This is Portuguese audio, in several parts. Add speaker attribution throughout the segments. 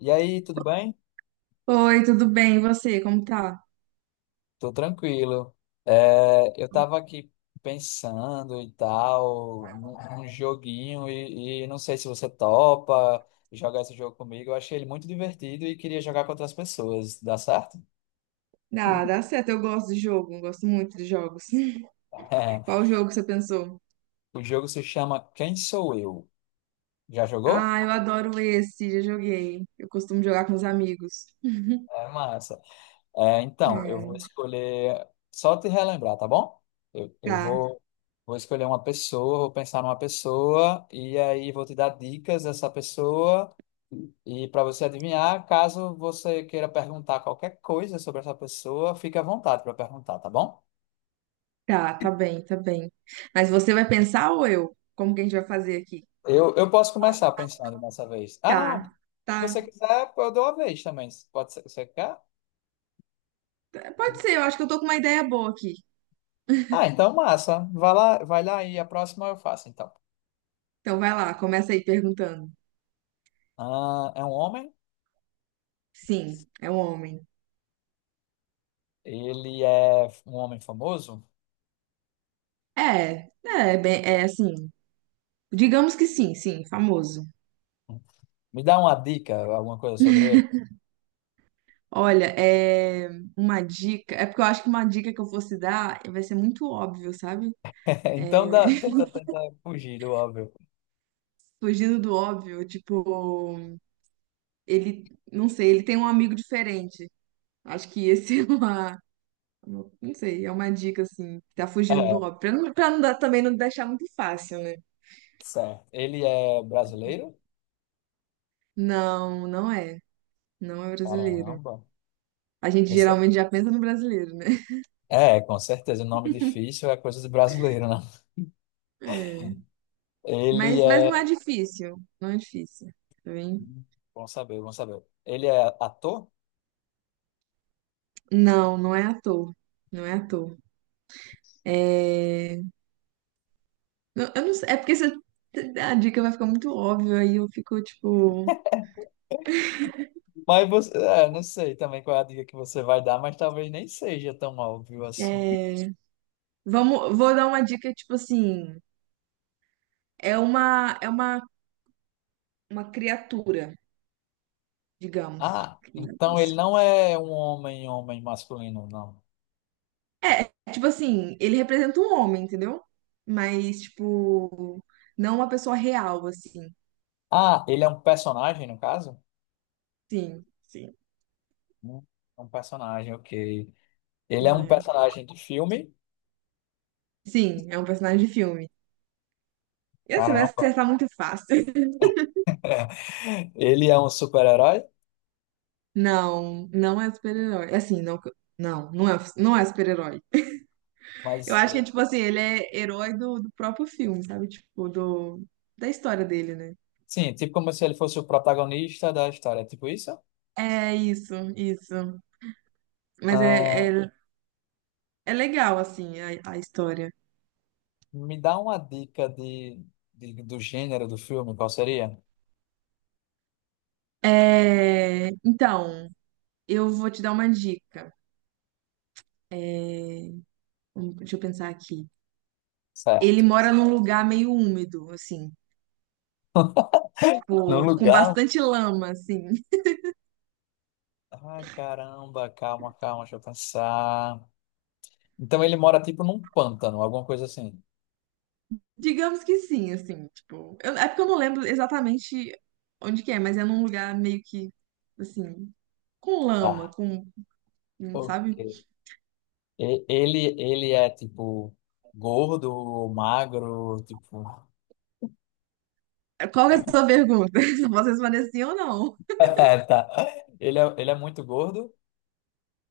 Speaker 1: E aí, tudo bem?
Speaker 2: Oi, tudo bem? E você, como tá?
Speaker 1: Tô tranquilo. Eu tava aqui pensando e tal, num joguinho, e não sei se você topa jogar esse jogo comigo. Eu achei ele muito divertido e queria jogar com outras pessoas. Dá certo?
Speaker 2: Ah, dá certo, eu gosto de jogo, gosto muito de jogos. Qual jogo você pensou?
Speaker 1: O jogo se chama Quem Sou Eu? Já jogou?
Speaker 2: Ah, eu adoro esse, já joguei. Eu costumo jogar com os amigos.
Speaker 1: É massa. É, então, eu vou
Speaker 2: É,
Speaker 1: escolher. Só te relembrar, tá bom? Eu, eu
Speaker 2: tá,
Speaker 1: vou, vou escolher uma pessoa, vou pensar numa pessoa, e aí vou te dar dicas dessa pessoa. E para você adivinhar, caso você queira perguntar qualquer coisa sobre essa pessoa, fique à vontade para perguntar, tá bom?
Speaker 2: tá bem, tá bem. Mas você vai pensar ou eu? Como que a gente vai fazer aqui?
Speaker 1: Eu posso começar pensando dessa vez. Ah, não. Se
Speaker 2: Tá, tá,
Speaker 1: você quiser, eu dou a vez também. Pode ser, você quer?
Speaker 2: tá. Pode ser, eu acho que eu tô com uma ideia boa aqui.
Speaker 1: Ah, então massa. Vai lá e a próxima eu faço, então.
Speaker 2: Então vai lá, começa aí perguntando.
Speaker 1: Ah, é um homem?
Speaker 2: Sim, é um homem.
Speaker 1: Ele é um homem famoso?
Speaker 2: É, é, bem, é assim. Digamos que sim, sim, famoso.
Speaker 1: Me dá uma dica, alguma coisa sobre ele?
Speaker 2: Olha, é uma dica. É porque eu acho que uma dica que eu fosse dar vai ser muito óbvio, sabe? É,
Speaker 1: Então dá, tenta, tenta fugir do óbvio.
Speaker 2: fugindo do óbvio, tipo, ele, não sei, ele tem um amigo diferente. Acho que esse é uma, não sei, é uma dica assim, que tá fugindo do
Speaker 1: É,
Speaker 2: óbvio, pra não dar, também não deixar muito fácil, né?
Speaker 1: certo. Ele é brasileiro?
Speaker 2: Não, não é, não é brasileiro.
Speaker 1: Caramba.
Speaker 2: A gente
Speaker 1: Você...
Speaker 2: geralmente já pensa no brasileiro, né?
Speaker 1: É, com certeza, o nome difícil é coisa de brasileiro, né?
Speaker 2: É.
Speaker 1: Ele
Speaker 2: Mas não é
Speaker 1: é...
Speaker 2: difícil, não é difícil, tá bem?
Speaker 1: Bom saber, bom saber. Ele é ator?
Speaker 2: Não, não é ator, não é ator. É... não- Eu não sei, é porque se eu- a dica vai ficar muito óbvia aí eu fico tipo,
Speaker 1: Mas você... É, não sei também qual é a dica que você vai dar, mas talvez nem seja tão óbvio assim.
Speaker 2: é, vamos, vou dar uma dica tipo assim, é uma, uma criatura, digamos.
Speaker 1: Ah, então ele
Speaker 2: Isso.
Speaker 1: não é um homem, homem masculino, não.
Speaker 2: É, é tipo assim, ele representa um homem, entendeu? Mas tipo, não uma pessoa real assim.
Speaker 1: Ah, ele é um personagem, no caso?
Speaker 2: Sim, sim.
Speaker 1: Hum, É um personagem, ok. Ele é um
Speaker 2: É.
Speaker 1: personagem de filme.
Speaker 2: Sim, é um personagem de filme. E você vai
Speaker 1: Caramba.
Speaker 2: acertar muito fácil.
Speaker 1: Ele é um super-herói,
Speaker 2: Não, não é super-herói. Assim, não, não, não é, não é super-herói. Eu
Speaker 1: mas
Speaker 2: acho que é tipo assim, ele é herói do próprio filme, sabe? Tipo, do, da história dele, né?
Speaker 1: sim, tipo como se ele fosse o protagonista da história, é tipo isso?
Speaker 2: É isso, isso. Mas é,
Speaker 1: Ah,
Speaker 2: é, é legal, assim, a história.
Speaker 1: me dá uma dica de- do gênero do filme, qual seria?
Speaker 2: É, então, eu vou te dar uma dica. Deixa eu pensar aqui. Ele
Speaker 1: Certo.
Speaker 2: mora num lugar meio úmido, assim,
Speaker 1: No
Speaker 2: tipo, com
Speaker 1: lugar.
Speaker 2: bastante lama, assim.
Speaker 1: Ah, caramba, calma, calma, deixa eu pensar. Então ele mora tipo num pântano, alguma coisa assim.
Speaker 2: Digamos que sim, assim, tipo. Eu- é porque eu não lembro exatamente onde que é, mas é num lugar meio que, assim, com lama,
Speaker 1: Tá.
Speaker 2: com,
Speaker 1: Ok.
Speaker 2: sabe?
Speaker 1: E- ele é tipo gordo, magro, tipo.
Speaker 2: Qual que é a sua pergunta? Se eu posso responder sim ou não.
Speaker 1: Tá. Ele é muito gordo.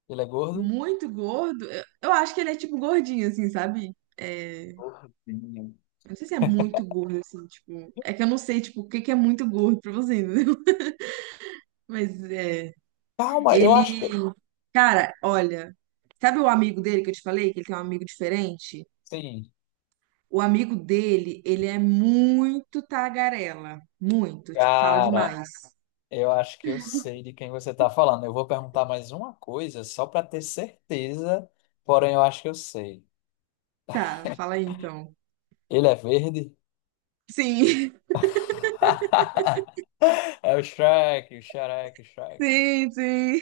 Speaker 1: Ele é gordo.
Speaker 2: Muito gordo? Eu acho que ele é tipo gordinho, assim, sabe? É,
Speaker 1: Gordinho.
Speaker 2: eu não sei se é muito gordo, assim, tipo. É que eu não sei, tipo, o que que é muito gordo pra você, entendeu? Mas é.
Speaker 1: Calma, eu acho que.
Speaker 2: Ele. Cara, olha. Sabe o amigo dele que eu te falei, que ele tem um amigo diferente?
Speaker 1: Sim,
Speaker 2: O amigo dele, ele é muito tagarela. Muito. Tipo, fala
Speaker 1: cara,
Speaker 2: demais.
Speaker 1: eu acho que eu sei de quem você tá falando. Eu vou perguntar mais uma coisa só pra ter certeza, porém eu acho que eu sei.
Speaker 2: Tá, fala aí então.
Speaker 1: Ele é verde?
Speaker 2: Sim,
Speaker 1: É o Shrek, o Shrek, o Shrek.
Speaker 2: sim, sim.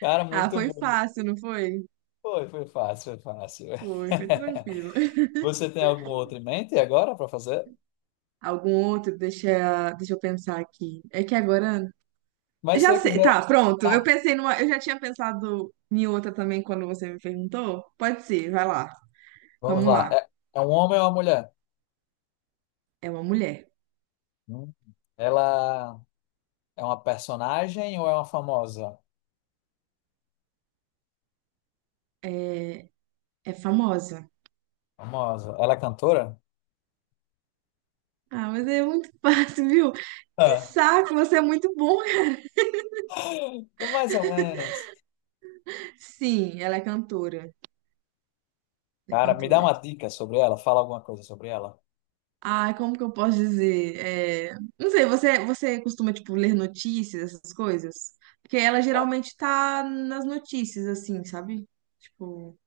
Speaker 1: Cara,
Speaker 2: Ah,
Speaker 1: muito
Speaker 2: foi
Speaker 1: bom.
Speaker 2: fácil, não foi?
Speaker 1: Foi, foi fácil, foi fácil.
Speaker 2: Foi, foi tranquilo.
Speaker 1: Você tem alguma outra em mente agora para fazer?
Speaker 2: Algum outro? Deixa eu pensar aqui. É que agora.
Speaker 1: Mas se
Speaker 2: Já
Speaker 1: você
Speaker 2: sei.
Speaker 1: quiser.
Speaker 2: Tá, pronto. Eu
Speaker 1: Ah,
Speaker 2: pensei numa. Eu já tinha pensado em outra também quando você me perguntou. Pode ser, vai lá.
Speaker 1: vamos
Speaker 2: Vamos
Speaker 1: lá.
Speaker 2: lá.
Speaker 1: É, é um homem ou uma mulher?
Speaker 2: É uma mulher.
Speaker 1: Hum. Ela é uma personagem ou é uma famosa?
Speaker 2: É, é famosa.
Speaker 1: Famosa. Ela é cantora?
Speaker 2: Ah, mas é muito fácil, viu? Que
Speaker 1: Ah.
Speaker 2: saco, você é muito bom.
Speaker 1: Mais ou menos.
Speaker 2: Sim, ela é cantora. É
Speaker 1: Cara, me dá
Speaker 2: cantora.
Speaker 1: uma dica sobre ela, fala alguma coisa sobre ela.
Speaker 2: Ai, como que eu posso dizer? É, não sei, você costuma, tipo, ler notícias, essas coisas? Porque ela geralmente tá nas notícias, assim, sabe? Tipo,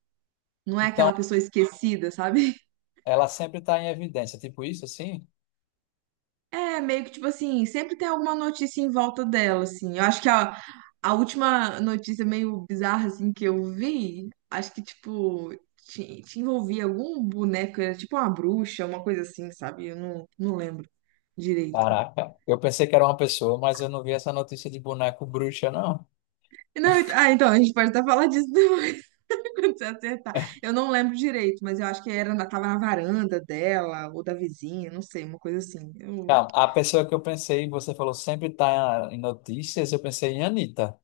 Speaker 2: não é
Speaker 1: Então,
Speaker 2: aquela pessoa esquecida, sabe?
Speaker 1: ela sempre está em evidência, tipo isso assim?
Speaker 2: É, meio que, tipo assim, sempre tem alguma notícia em volta dela, assim. Eu acho que a última notícia meio bizarra, assim, que eu vi, acho que, tipo, te envolvia algum boneco, era tipo uma bruxa, uma coisa assim, sabe? Eu não, não lembro direito.
Speaker 1: Caraca, eu pensei que era uma pessoa, mas eu não vi essa notícia de boneco bruxa, não.
Speaker 2: Não, ent- ah, então, a gente pode até falar disso depois, quando você acertar. Eu não lembro direito, mas eu acho que era, na- tava na varanda dela, ou da vizinha, não sei, uma coisa assim. Eu-
Speaker 1: Não, a pessoa que eu pensei, você falou sempre tá em notícias, eu pensei em Anitta.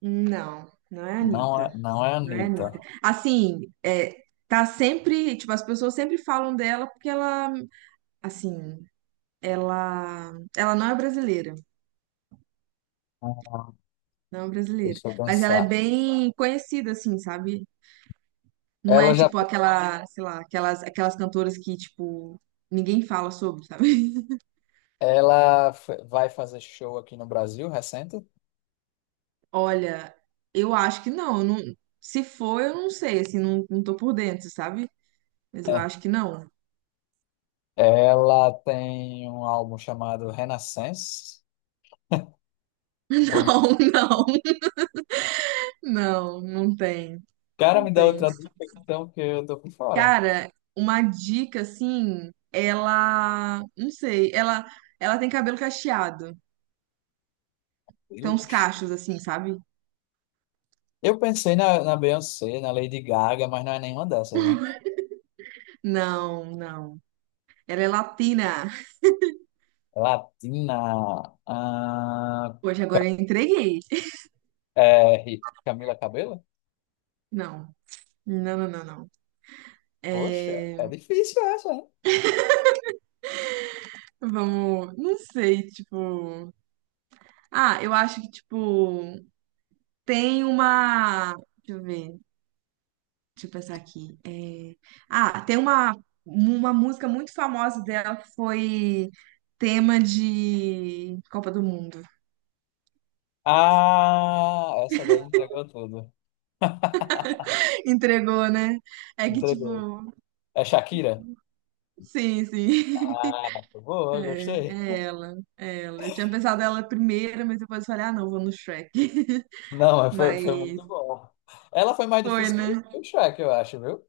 Speaker 2: Não, não é a
Speaker 1: Não é,
Speaker 2: Anitta,
Speaker 1: não é
Speaker 2: não é a
Speaker 1: Anitta.
Speaker 2: Anitta. Assim, é, tá sempre, tipo, as pessoas sempre falam dela porque ela, assim, ela, ela não é brasileira,
Speaker 1: Ah,
Speaker 2: não é brasileira,
Speaker 1: deixa eu
Speaker 2: mas ela é
Speaker 1: pensar.
Speaker 2: bem conhecida, assim, sabe? Não é,
Speaker 1: Ela já,
Speaker 2: tipo, aquela, sei lá, aquelas, aquelas cantoras que, tipo, ninguém fala sobre, sabe?
Speaker 1: ela f- vai fazer show aqui no Brasil, recente?
Speaker 2: Olha, eu acho que não, eu não- se for, eu não sei, assim, não, não tô por dentro, sabe? Mas eu acho que não.
Speaker 1: Ela tem um álbum chamado Renaissance. O
Speaker 2: Não, não, não, não tem,
Speaker 1: cara
Speaker 2: não
Speaker 1: me dá
Speaker 2: tem.
Speaker 1: outra dica, então, que eu tô por fora.
Speaker 2: Cara, uma dica assim, ela, não sei, ela tem cabelo cacheado, tem uns
Speaker 1: Lucas.
Speaker 2: cachos assim, sabe?
Speaker 1: Eu pensei na, na Beyoncé, na Lady Gaga, mas não é nenhuma dessas, né?
Speaker 2: Não, não. Ela é latina.
Speaker 1: Latina, ah,
Speaker 2: Hoje agora eu entreguei.
Speaker 1: é, Camila Cabello?
Speaker 2: Não, não, não, não, não.
Speaker 1: Poxa,
Speaker 2: É,
Speaker 1: é difícil essa, hein?
Speaker 2: vamos, não sei, tipo. Ah, eu acho que tipo tem uma. Deixa eu ver, deixa eu pensar aqui. É, ah, tem uma música muito famosa dela que foi tema de Copa do Mundo.
Speaker 1: Ah, essa daí entregou tudo.
Speaker 2: Entregou, né? É que, tipo,
Speaker 1: Entregou. É Shakira?
Speaker 2: sim, sim.
Speaker 1: Ah, boa,
Speaker 2: É,
Speaker 1: gostei.
Speaker 2: é ela, é ela. Eu tinha pensado ela primeira, mas depois eu falei, ah, não, vou no Shrek.
Speaker 1: Não, mas foi, foi
Speaker 2: Mas
Speaker 1: muito bom. Ela foi mais
Speaker 2: foi,
Speaker 1: difícil
Speaker 2: né?
Speaker 1: que o Shrek, eu acho, viu?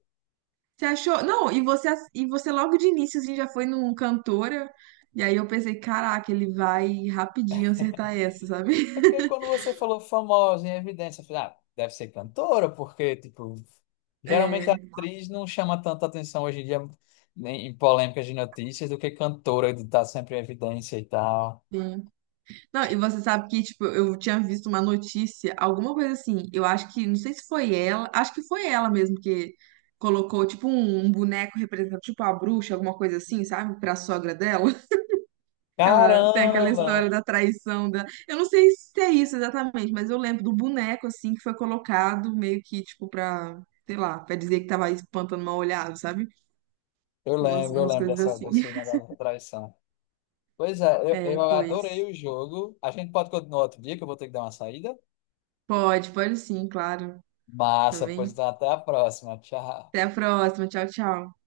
Speaker 2: Você achou? Não, e você, ass- e você logo de início assim, já foi num cantora. E aí eu pensei, caraca, ele vai rapidinho acertar essa, sabe?
Speaker 1: É porque quando você falou famosa em evidência, eu falei, ah, deve ser cantora, porque, tipo, geralmente a
Speaker 2: É,
Speaker 1: atriz não chama tanta atenção hoje em dia em em polêmicas de notícias do que cantora de estar sempre em evidência e tal.
Speaker 2: sim. Não, e você sabe que, tipo, eu tinha visto uma notícia, alguma coisa assim. Eu acho que, não sei se foi ela, acho que foi ela mesmo que colocou, tipo, um boneco representando, tipo, a bruxa, alguma coisa assim, sabe? Pra sogra dela. Ela tem aquela história
Speaker 1: Caramba!
Speaker 2: da traição da. Eu não sei se é isso exatamente, mas eu lembro do boneco assim que foi colocado meio que tipo pra, sei lá, pra dizer que tava espantando mal olhado, sabe?
Speaker 1: Eu
Speaker 2: Umas,
Speaker 1: lembro, eu
Speaker 2: umas
Speaker 1: lembro
Speaker 2: coisas
Speaker 1: dessa,
Speaker 2: assim.
Speaker 1: desse negócio da traição. Pois é, eu,
Speaker 2: É,
Speaker 1: eu adorei
Speaker 2: pois.
Speaker 1: o jogo. A gente pode continuar outro dia, que eu vou ter que dar uma saída.
Speaker 2: Pode, pode sim, claro. Tá
Speaker 1: Massa, pois
Speaker 2: bem?
Speaker 1: então, até a próxima. Tchau.
Speaker 2: Até a próxima. Tchau, tchau.